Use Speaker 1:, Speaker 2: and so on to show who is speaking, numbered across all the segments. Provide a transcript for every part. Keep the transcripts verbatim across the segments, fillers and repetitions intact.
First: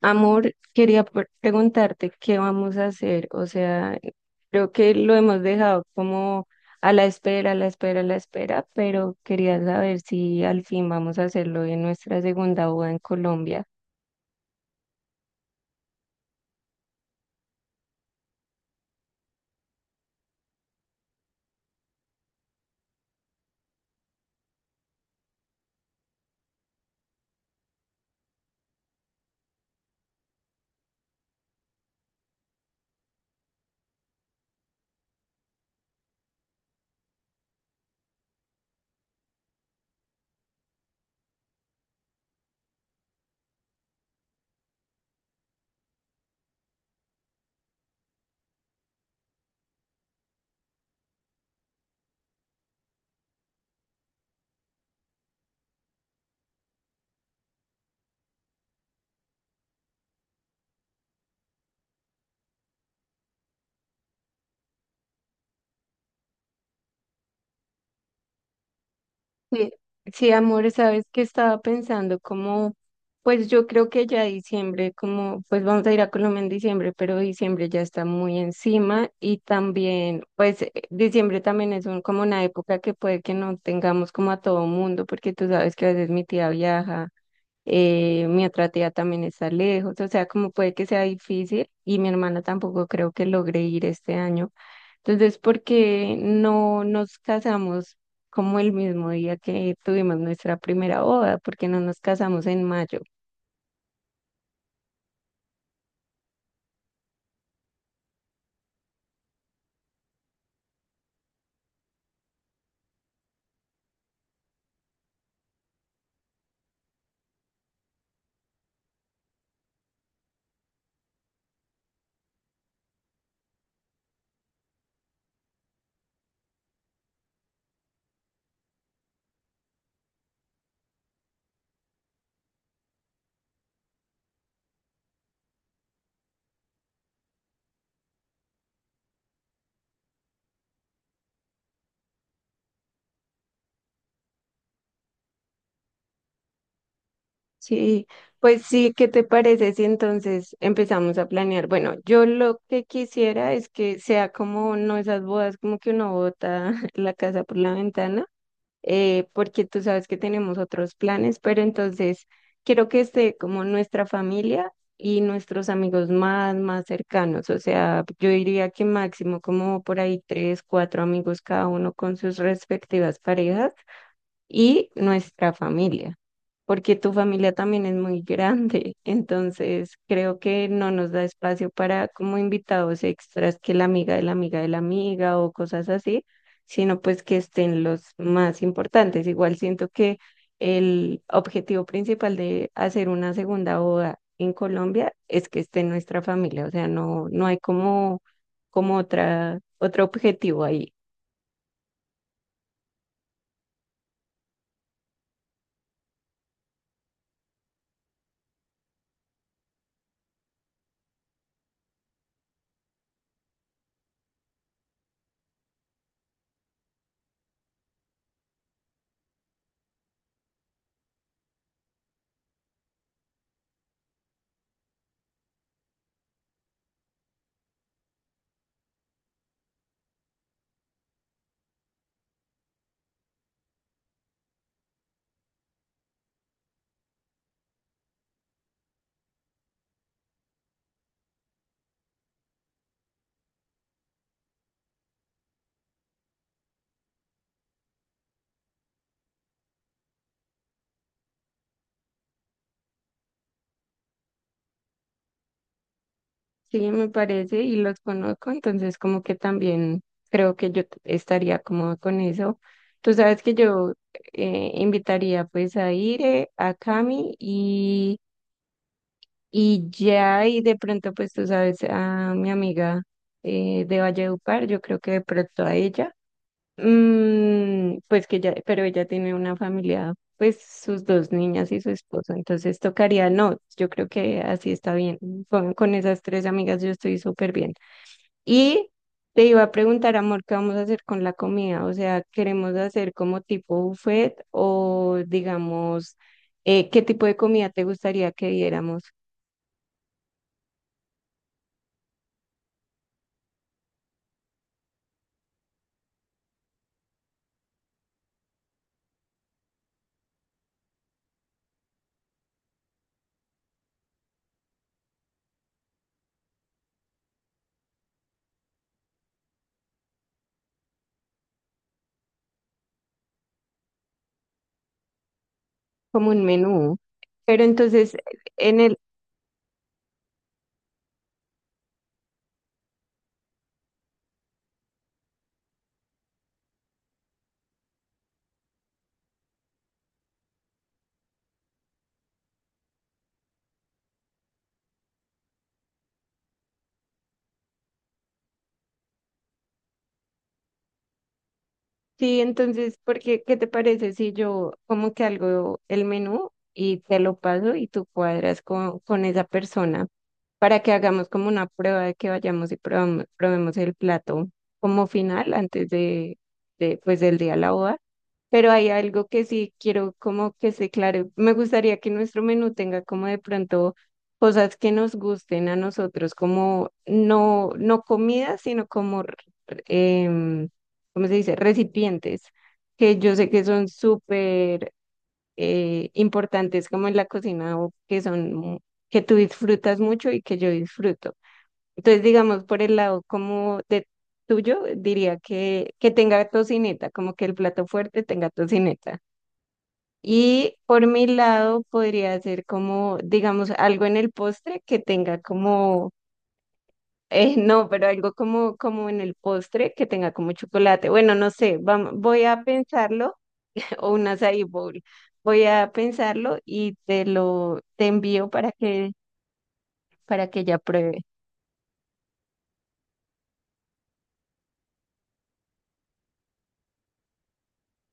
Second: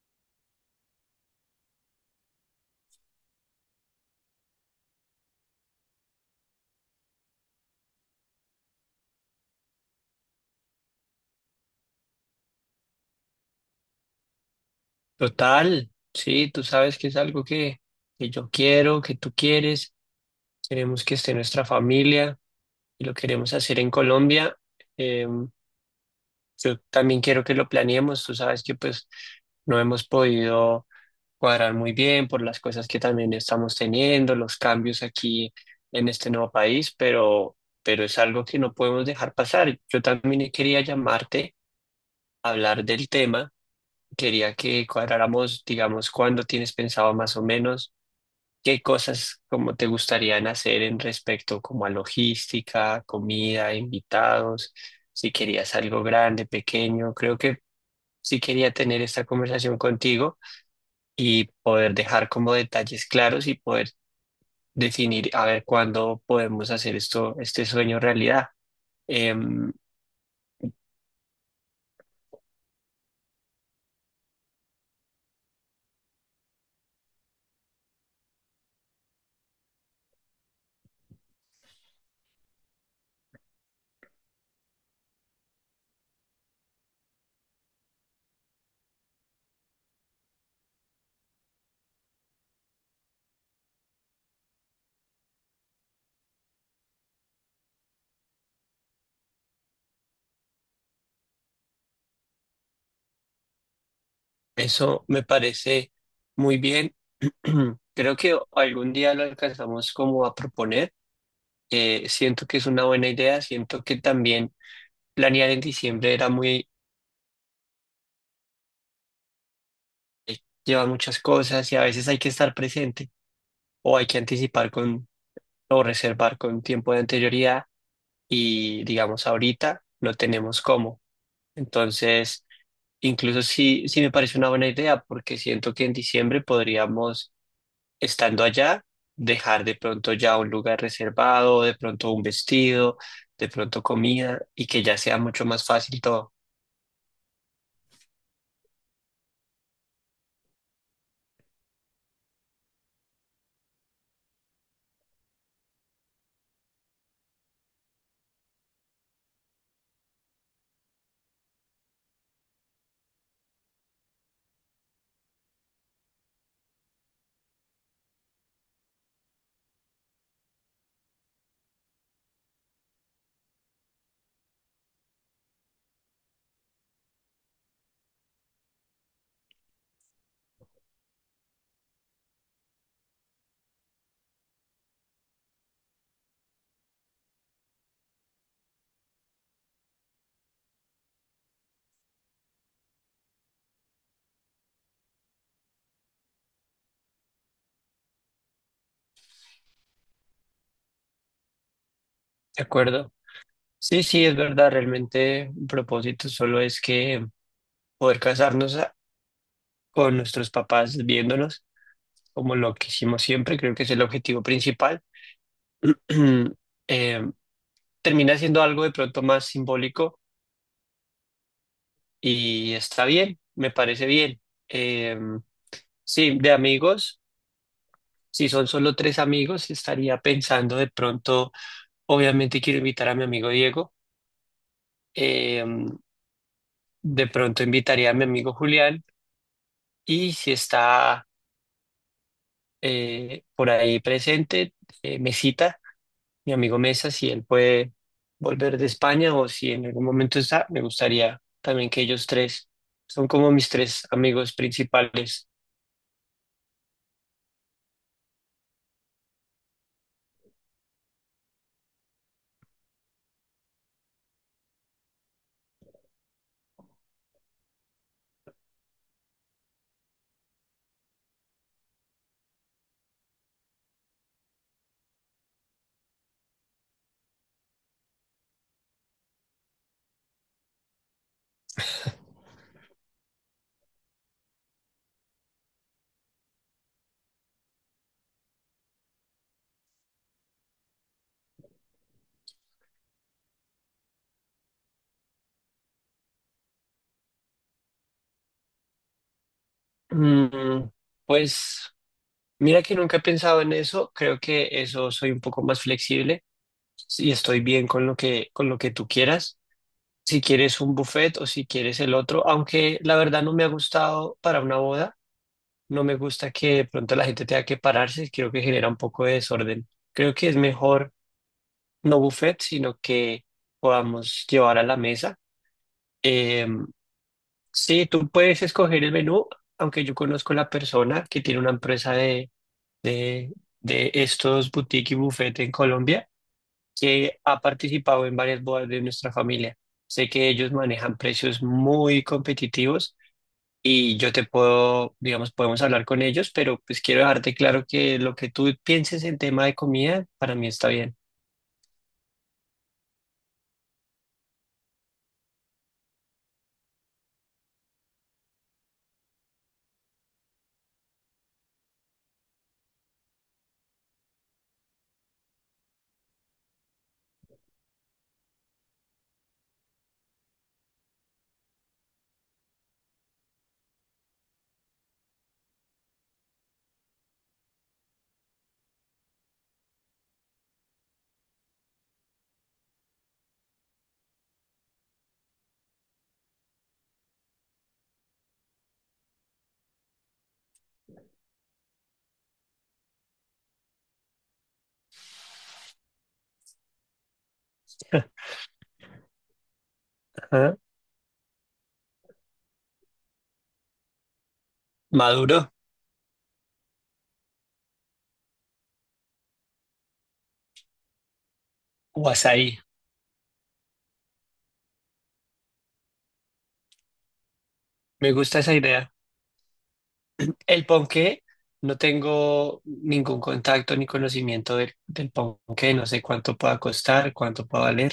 Speaker 1: Amor, quería pre- preguntarte qué vamos a hacer. O sea, creo que lo hemos dejado como a la espera, a la espera, a la espera, pero quería saber si al fin vamos a hacerlo en nuestra segunda boda en Colombia.
Speaker 2: Total, sí, tú sabes que es algo que, que yo quiero, que tú quieres, queremos que esté nuestra familia y lo queremos hacer en Colombia. Eh, yo también quiero que lo planeemos, tú sabes que pues no hemos podido cuadrar muy bien por las cosas que también estamos teniendo, los cambios aquí en este nuevo país, pero, pero es algo que no podemos dejar pasar. Yo también quería llamarte a hablar del tema, quería que cuadráramos, digamos, cuándo tienes pensado más o menos. ¿Qué cosas como te gustarían hacer en respecto como a logística, comida, invitados? Si querías algo grande, pequeño, creo que sí quería tener esta conversación contigo y poder dejar como detalles claros y poder definir a ver cuándo podemos hacer esto, este sueño realidad.
Speaker 1: Sí,
Speaker 2: Em,
Speaker 1: sí, amor, sabes que estaba pensando como, pues yo creo que ya diciembre, como, pues vamos a ir a Colombia en diciembre, pero diciembre ya está muy encima y también, pues eh, diciembre también es un, como una época que puede que no tengamos como a todo mundo, porque tú sabes que a veces mi tía viaja, eh, mi otra tía también está lejos. O sea, como puede que sea difícil y mi hermana tampoco creo que logre ir este año. Entonces, ¿por qué no nos casamos como el mismo día que tuvimos nuestra primera boda? ¿Por qué no nos casamos en mayo?
Speaker 2: Eso me parece muy bien. Creo que algún día lo alcanzamos como a proponer. Eh, siento que es una buena idea, siento que también planear en diciembre era muy, eh, lleva muchas cosas y a veces hay que estar presente o hay que anticipar con o reservar con tiempo de anterioridad y digamos ahorita no tenemos cómo. Entonces, incluso sí, sí me parece una buena idea porque siento que en diciembre podríamos, estando allá, dejar de pronto ya un lugar reservado, de pronto un vestido, de pronto comida y que ya sea mucho más fácil todo.
Speaker 1: Sí, pues sí, ¿qué te parece si entonces empezamos a planear? Bueno, yo lo que quisiera es que sea como no esas bodas como que uno bota la casa por la ventana, eh, porque tú sabes que tenemos otros planes, pero entonces quiero que esté como nuestra familia y nuestros amigos más, más cercanos. O sea, yo diría que máximo como por ahí tres, cuatro amigos cada uno con sus respectivas parejas y nuestra familia, porque tu familia también es muy grande, entonces creo que no nos da espacio para como invitados extras, que la amiga de la amiga de la amiga o cosas así, sino pues que estén los más importantes. Igual siento que el objetivo principal de hacer una segunda boda en Colombia es que esté nuestra familia. O sea, no, no hay como, como otra, otro objetivo ahí.
Speaker 2: ¿De acuerdo? Sí, sí, es verdad, realmente un propósito solo es que poder casarnos a- con nuestros papás viéndonos como lo que hicimos siempre, creo que es el objetivo principal. Eh, Termina siendo algo de pronto más simbólico y está bien, me parece bien. Eh, sí, de amigos, si son solo tres amigos, estaría pensando de pronto, obviamente quiero invitar a mi amigo Diego, eh, de pronto invitaría a mi amigo Julián y si está... eh, por ahí presente, eh, Mesita, mi amigo Mesa, si él puede volver de España o si en algún momento está, me gustaría también que ellos tres son como mis tres amigos principales.
Speaker 1: Sí, me parece, y los conozco, entonces como que también creo que yo t- estaría cómoda con eso. Tú sabes que yo, eh, invitaría pues a Ire, a Cami y, y ya, y de pronto pues tú sabes a mi amiga, eh, de Valledupar, yo creo que de pronto a ella. Mm, pues que ya, pero ella tiene una familia, pues sus dos niñas y su esposo, entonces tocaría, no, yo creo que así está bien, con, con esas tres amigas yo estoy súper bien. Y te iba a preguntar, amor, ¿qué vamos a hacer con la comida? O sea, ¿queremos hacer como tipo buffet o digamos, eh, qué tipo de comida te gustaría que diéramos?
Speaker 2: Mm, pues mira que nunca he pensado en eso, creo que eso soy un poco más flexible y estoy bien con lo que, con lo que tú quieras. Si quieres un buffet o si quieres el otro, aunque la verdad no me ha gustado para una boda, no me gusta que de pronto la gente tenga que pararse, creo que genera un poco de desorden. Creo que es mejor no buffet, sino que podamos llevar a la mesa.
Speaker 1: Como un
Speaker 2: Eh,
Speaker 1: menú. Pero
Speaker 2: sí,
Speaker 1: entonces,
Speaker 2: tú puedes
Speaker 1: en
Speaker 2: escoger el menú, aunque yo conozco la persona que tiene una empresa de, de, de estos boutique y buffet en Colombia, que ha participado en varias bodas de nuestra familia. Sé que ellos manejan precios muy competitivos y yo te puedo, digamos, podemos hablar con ellos, pero pues quiero dejarte claro que lo que tú pienses en tema de comida, para mí está bien.
Speaker 1: Sí, entonces, porque, ¿qué te parece si yo como que algo el menú y te lo paso y tú cuadras con, con esa persona para que hagamos como una prueba de que vayamos y probamos, probemos el plato como final antes de, de pues del día de la boda? Pero hay algo que sí quiero como que se claro. Me gustaría que nuestro menú tenga como de pronto cosas que nos gusten a nosotros, como no, no comida, sino como em, ¿cómo se dice? Recipientes, que yo sé que son súper, eh, importantes como en la cocina, o que son, mu- que tú disfrutas mucho y que yo disfruto. Entonces, digamos, por el lado como de tuyo, diría que, que tenga tocineta, como que el plato fuerte tenga tocineta. Y
Speaker 2: Ajá.
Speaker 1: por mi lado podría ser como, digamos, algo en el postre que tenga
Speaker 2: Maduro
Speaker 1: como... Eh, no, pero algo como, como en el postre que tenga como chocolate. Bueno, no sé, vam-
Speaker 2: o
Speaker 1: voy a
Speaker 2: azaí,
Speaker 1: pensarlo o un açaí bowl. Voy a pensarlo y te lo te
Speaker 2: me
Speaker 1: envío
Speaker 2: gusta
Speaker 1: para
Speaker 2: esa
Speaker 1: que,
Speaker 2: idea.
Speaker 1: para que ella
Speaker 2: El
Speaker 1: pruebe.
Speaker 2: ponqué, no tengo ningún contacto ni conocimiento del, del ponqué, no sé cuánto pueda costar, cuánto pueda valer,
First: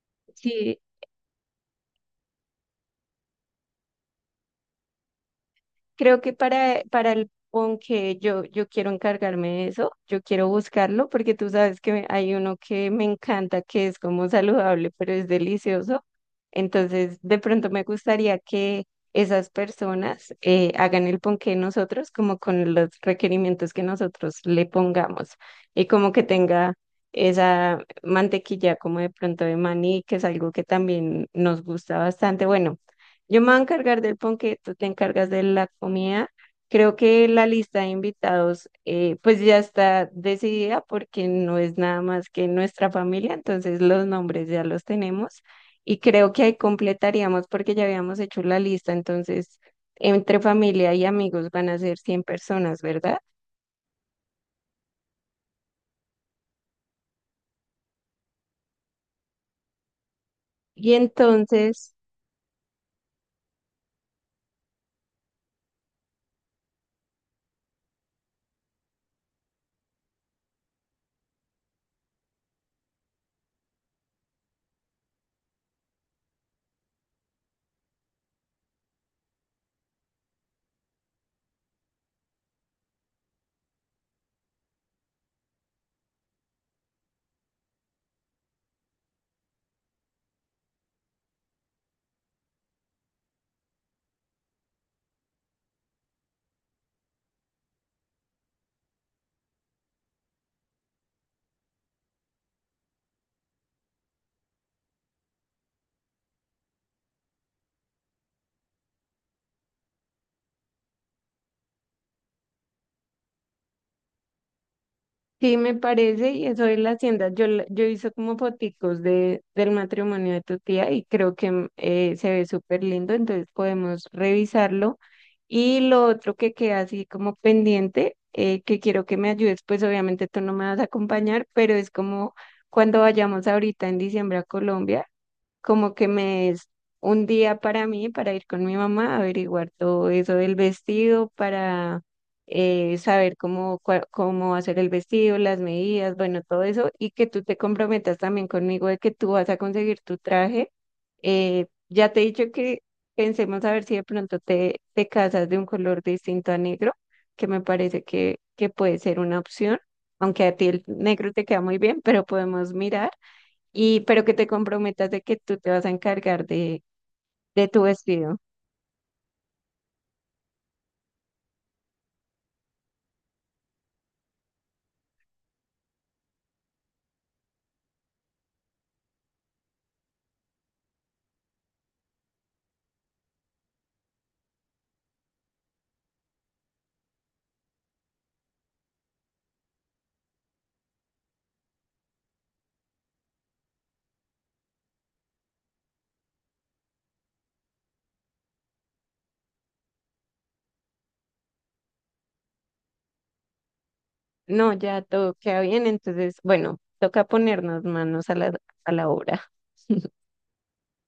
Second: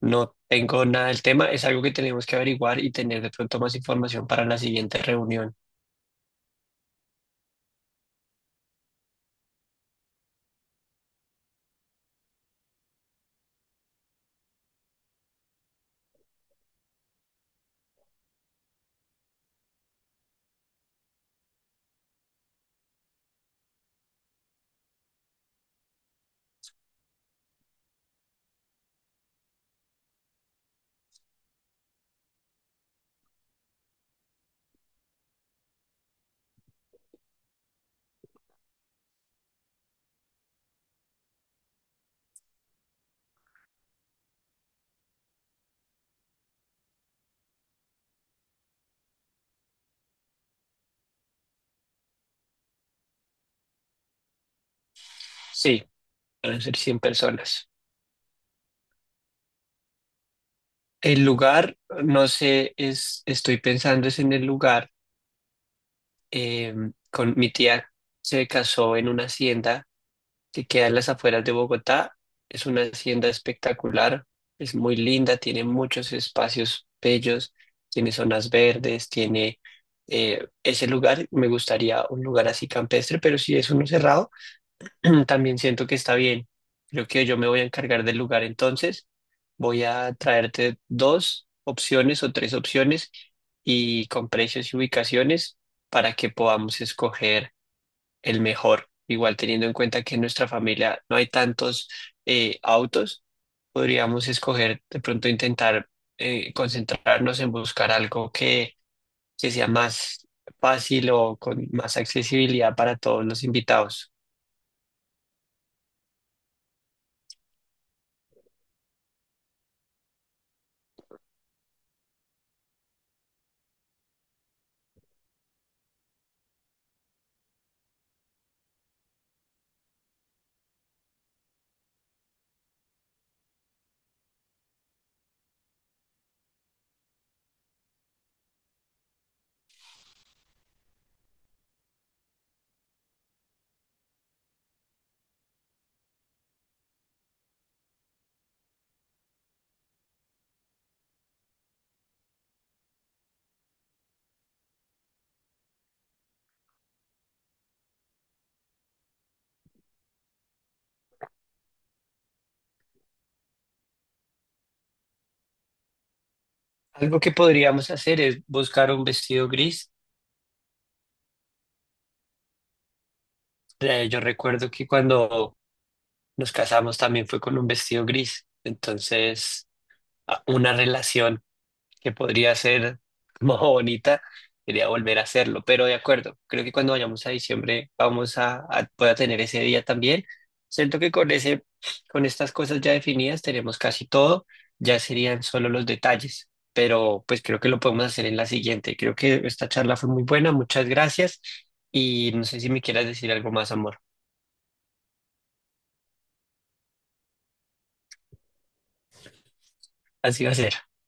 Speaker 2: no
Speaker 1: Sí,
Speaker 2: tengo nada del tema, es algo que tenemos que averiguar y tener de pronto más información para la siguiente reunión.
Speaker 1: creo que para, para el ponqué yo, yo quiero encargarme de eso, yo quiero buscarlo porque tú sabes que hay uno que me encanta, que es como saludable, pero es delicioso. Entonces, de pronto me gustaría que esas personas, eh, hagan el ponqué nosotros, como con los requerimientos que nosotros le pongamos, y como que tenga esa mantequilla como de pronto de maní, que es algo que también nos gusta bastante. Bueno, yo me voy a encargar del ponqué, tú te encargas de la comida. Creo que la lista de invitados, eh, pues ya está decidida porque no es nada más que nuestra familia, entonces los nombres ya los tenemos y creo que ahí completaríamos porque ya habíamos hecho la lista. Entonces, entre familia y amigos van a ser cien personas, ¿verdad?
Speaker 2: Sí, van a ser cien personas.
Speaker 1: Y
Speaker 2: El lugar,
Speaker 1: entonces...
Speaker 2: no sé, es, estoy pensando es en el lugar, eh, con mi tía se casó en una hacienda que queda en las afueras de Bogotá. Es una hacienda espectacular, es muy linda, tiene muchos espacios bellos, tiene zonas verdes, tiene eh, ese lugar, me gustaría un lugar así campestre, pero si es uno cerrado. También siento que está bien. Creo que yo me voy a encargar del lugar entonces. Voy a traerte dos opciones o tres opciones y con precios y ubicaciones para que podamos escoger el mejor. Igual teniendo en cuenta que en nuestra familia no hay tantos eh, autos, podríamos escoger de pronto intentar eh, concentrarnos en buscar algo que, que sea más fácil o con más accesibilidad para todos los invitados.
Speaker 1: Sí, me parece, y eso es la hacienda. Yo, la- yo hice como foticos de, del matrimonio de tu tía y creo que mm, eh, se ve súper lindo, entonces podemos revisarlo. Y lo otro que queda así como pendiente, eh, que quiero que me ayudes, pues obviamente tú no me vas a acompañar, pero es como cuando vayamos ahorita en diciembre a Colombia, como que me es un día para mí, para ir con mi mamá a averiguar todo eso del vestido, para, eh, saber cómo, cua- cómo hacer el vestido, las medidas, bueno, todo eso, y que tú te comprometas también conmigo de que tú vas a conseguir tu traje. Eh, ya te he dicho que pensemos a ver si de pronto te, te casas de un color distinto a negro, que me parece que, que puede ser una opción, aunque a ti el negro te queda muy bien, pero podemos mirar, y pero que te comprometas de que tú te vas a encargar de,
Speaker 2: Algo que
Speaker 1: de tu
Speaker 2: podríamos hacer
Speaker 1: vestido.
Speaker 2: es buscar un vestido gris. Eh, yo recuerdo que cuando nos casamos también fue con un vestido gris. Entonces, a- una relación que podría ser más bonita, quería volver a hacerlo, pero de acuerdo, creo que cuando vayamos a diciembre vamos a, a voy a tener ese día también. Siento que con ese, con estas cosas ya definidas tenemos casi todo, ya serían solo los detalles, pero pues creo que lo podemos hacer en la siguiente. Creo que esta charla fue muy buena, muchas gracias y no sé si me quieras decir algo más, amor.
Speaker 1: No, ya todo queda bien, entonces, bueno, toca ponernos manos a la, a la obra.
Speaker 2: Así va a ser.